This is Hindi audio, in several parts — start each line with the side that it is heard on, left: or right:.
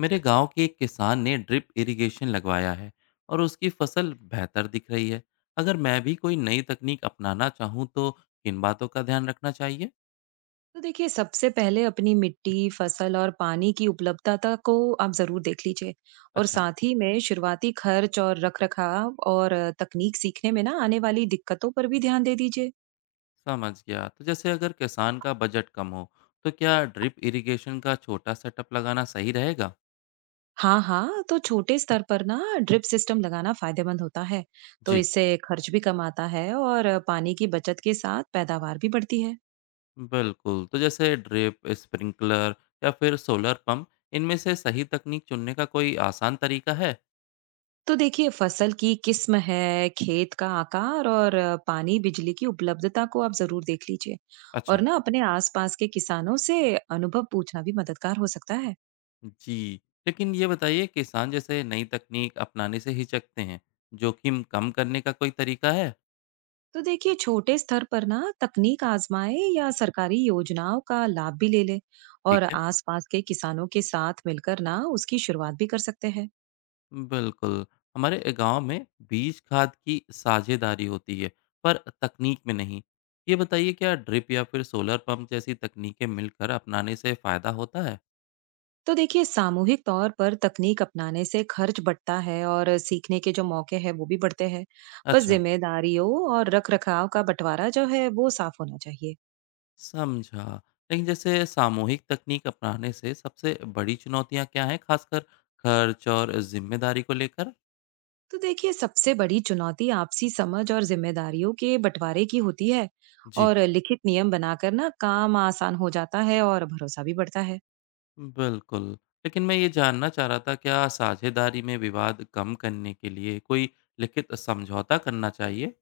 left: मेरे गांव के एक किसान ने ड्रिप इरिगेशन लगवाया है और उसकी फसल बेहतर दिख रही है। अगर मैं भी कोई नई तकनीक अपनाना चाहूँ तो किन बातों का ध्यान रखना चाहिए।
right: तो देखिए, सबसे पहले अपनी मिट्टी, फसल और पानी की उपलब्धता को आप ज़रूर देख लीजिए। और
left: अच्छा,
right: साथ ही में शुरुआती खर्च और रखरखाव और तकनीक सीखने में ना आने वाली दिक्कतों पर भी ध्यान दे दीजिए।
left: समझ गया। तो जैसे अगर किसान का बजट कम हो तो क्या ड्रिप इरिगेशन का छोटा सेटअप लगाना सही रहेगा।
right: हाँ, हाँ, तो छोटे स्तर पर ना ड्रिप सिस्टम लगाना फायदेमंद होता है। तो
left: जी
right: इससे खर्च भी कम आता है और पानी की बचत के साथ पैदावार भी बढ़ती है।
left: बिल्कुल। तो जैसे ड्रिप स्प्रिंकलर या फिर सोलर पंप, इनमें से सही तकनीक चुनने का कोई आसान तरीका है।
right: तो देखिए, फसल की किस्म है, खेत का आकार और पानी, बिजली की उपलब्धता को आप ज़रूर देख लीजिए। और
left: अच्छा।
right: ना अपने आसपास के किसानों से अनुभव पूछना भी मददगार हो सकता है।
left: जी, लेकिन ये बताइए किसान जैसे नई तकनीक अपनाने से हिचकते हैं, जोखिम कम करने का कोई तरीका है?
right: तो देखिए, छोटे स्तर पर ना तकनीक आजमाए या सरकारी योजनाओं का लाभ भी ले ले।
left: ठीक
right: और
left: है।
right: आसपास के किसानों के साथ मिलकर ना उसकी शुरुआत भी कर सकते हैं।
left: बिल्कुल, हमारे गांव में बीज खाद की साझेदारी होती है, पर तकनीक में नहीं। ये बताइए क्या ड्रिप या फिर सोलर पंप जैसी तकनीकें मिलकर अपनाने से फायदा होता है?
right: तो देखिए, सामूहिक तौर पर तकनीक अपनाने से खर्च बढ़ता है और सीखने के जो मौके हैं वो भी बढ़ते हैं। बस
left: अच्छा,
right: जिम्मेदारियों और रख रखाव का बंटवारा जो है वो साफ होना चाहिए।
left: समझा। लेकिन जैसे सामूहिक तकनीक अपनाने से सबसे बड़ी चुनौतियां क्या हैं, खासकर खर्च और जिम्मेदारी को लेकर?
right: तो देखिए, सबसे बड़ी चुनौती आपसी समझ और जिम्मेदारियों के बंटवारे की होती है।
left: जी
right: और लिखित नियम बनाकर ना काम आसान हो जाता है और भरोसा भी बढ़ता है।
left: बिल्कुल। लेकिन मैं ये जानना चाह रहा था क्या साझेदारी में विवाद कम करने के लिए कोई लिखित समझौता करना चाहिए?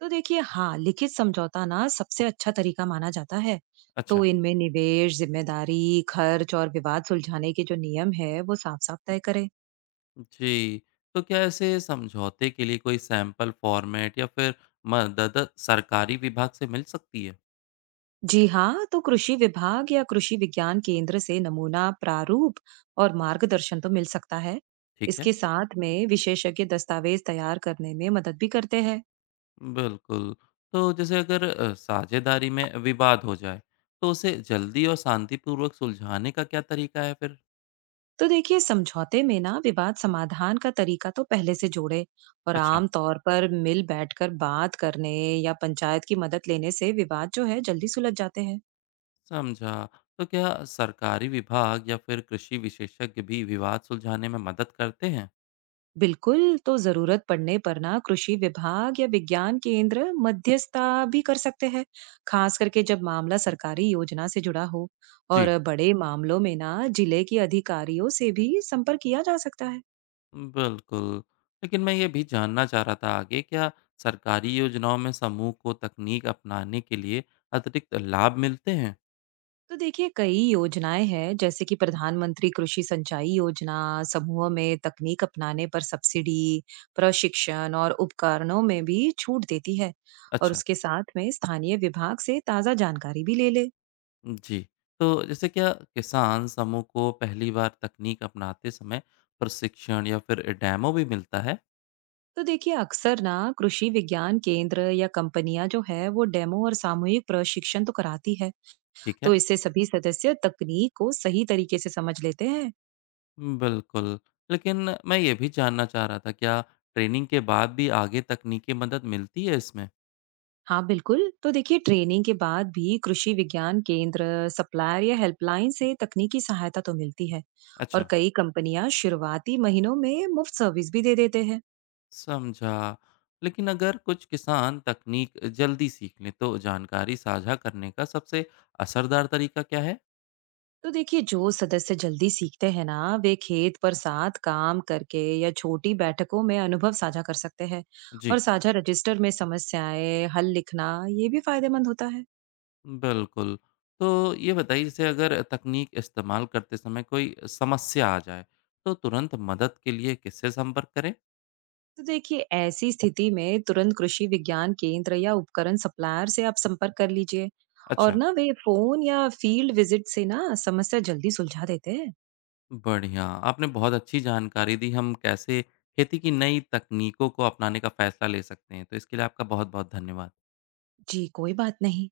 right: तो देखिए, हाँ, लिखित समझौता ना सबसे अच्छा तरीका माना जाता है। तो
left: अच्छा।
right: इनमें निवेश, जिम्मेदारी, खर्च और विवाद सुलझाने के जो नियम है वो साफ साफ तय करें।
left: जी। तो क्या ऐसे समझौते के लिए कोई सैंपल फॉर्मेट या फिर मदद सरकारी विभाग से मिल सकती है?
right: जी हाँ, तो कृषि विभाग या कृषि विज्ञान केंद्र से नमूना प्रारूप और मार्गदर्शन तो मिल सकता है।
left: ठीक है।
right: इसके साथ में विशेषज्ञ दस्तावेज तैयार करने में मदद भी करते हैं।
left: बिल्कुल। तो जैसे अगर साझेदारी में विवाद हो जाए, तो उसे जल्दी और शांतिपूर्वक सुलझाने का क्या तरीका है फिर?
right: तो देखिए, समझौते में ना विवाद समाधान का तरीका तो पहले से जोड़े। और
left: अच्छा।
right: आम तौर पर मिल बैठकर बात करने या पंचायत की मदद लेने से विवाद जो है जल्दी सुलझ जाते हैं।
left: समझा। तो क्या सरकारी विभाग या फिर कृषि विशेषज्ञ भी विवाद सुलझाने में मदद करते हैं।
right: बिल्कुल, तो जरूरत पड़ने पर ना कृषि विभाग या विज्ञान केंद्र मध्यस्थता भी कर सकते हैं, खास करके जब मामला सरकारी योजना से जुड़ा हो।
left: जी
right: और बड़े मामलों में ना जिले के अधिकारियों से भी संपर्क किया जा सकता है।
left: बिल्कुल। लेकिन मैं ये भी जानना चाह रहा था आगे, क्या सरकारी योजनाओं में समूह को तकनीक अपनाने के लिए अतिरिक्त लाभ मिलते हैं।
right: तो देखिए, कई योजनाएं हैं जैसे कि प्रधानमंत्री कृषि सिंचाई योजना, समूह में तकनीक अपनाने पर सब्सिडी, प्रशिक्षण और उपकरणों में भी छूट देती है। और
left: अच्छा।
right: उसके साथ में स्थानीय विभाग से ताजा जानकारी भी ले ले।
left: जी। तो जैसे क्या किसान समूह को पहली बार तकनीक अपनाते समय प्रशिक्षण या फिर डेमो भी मिलता है।
right: तो देखिए, अक्सर ना कृषि विज्ञान केंद्र या कंपनियां जो है वो डेमो और सामूहिक प्रशिक्षण तो कराती है।
left: ठीक है।
right: तो इससे सभी सदस्य तकनीक को सही तरीके से समझ लेते हैं।
left: बिल्कुल। लेकिन मैं ये भी जानना चाह रहा था, क्या ट्रेनिंग के बाद भी आगे तकनीकी मदद मिलती है इसमें?
right: हाँ बिल्कुल, तो देखिए, ट्रेनिंग के बाद भी कृषि विज्ञान केंद्र, सप्लायर या हेल्पलाइन से तकनीकी सहायता तो मिलती है। और
left: अच्छा।
right: कई कंपनियां शुरुआती महीनों में मुफ्त सर्विस भी दे देते हैं।
left: समझा। लेकिन अगर कुछ किसान तकनीक जल्दी सीख लें, तो जानकारी साझा करने का सबसे असरदार तरीका क्या है?
right: तो देखिए, जो सदस्य जल्दी सीखते हैं ना वे खेत पर साथ काम करके या छोटी बैठकों में अनुभव साझा कर सकते हैं। और
left: जी।
right: साझा रजिस्टर में समस्याएं हल लिखना ये भी फायदेमंद होता है।
left: बिल्कुल। तो ये बताइए, जैसे अगर तकनीक इस्तेमाल करते समय कोई समस्या आ जाए, तो तुरंत मदद के लिए किससे संपर्क करें?
right: तो देखिए, ऐसी स्थिति में तुरंत कृषि विज्ञान केंद्र या उपकरण सप्लायर से आप संपर्क कर लीजिए। और
left: अच्छा।
right: ना वे फोन या फील्ड विजिट से ना समस्या जल्दी सुलझा देते हैं।
left: बढ़िया, आपने बहुत अच्छी जानकारी दी हम कैसे खेती की नई तकनीकों को अपनाने का फैसला ले सकते हैं। तो इसके लिए आपका बहुत-बहुत धन्यवाद।
right: जी, कोई बात नहीं।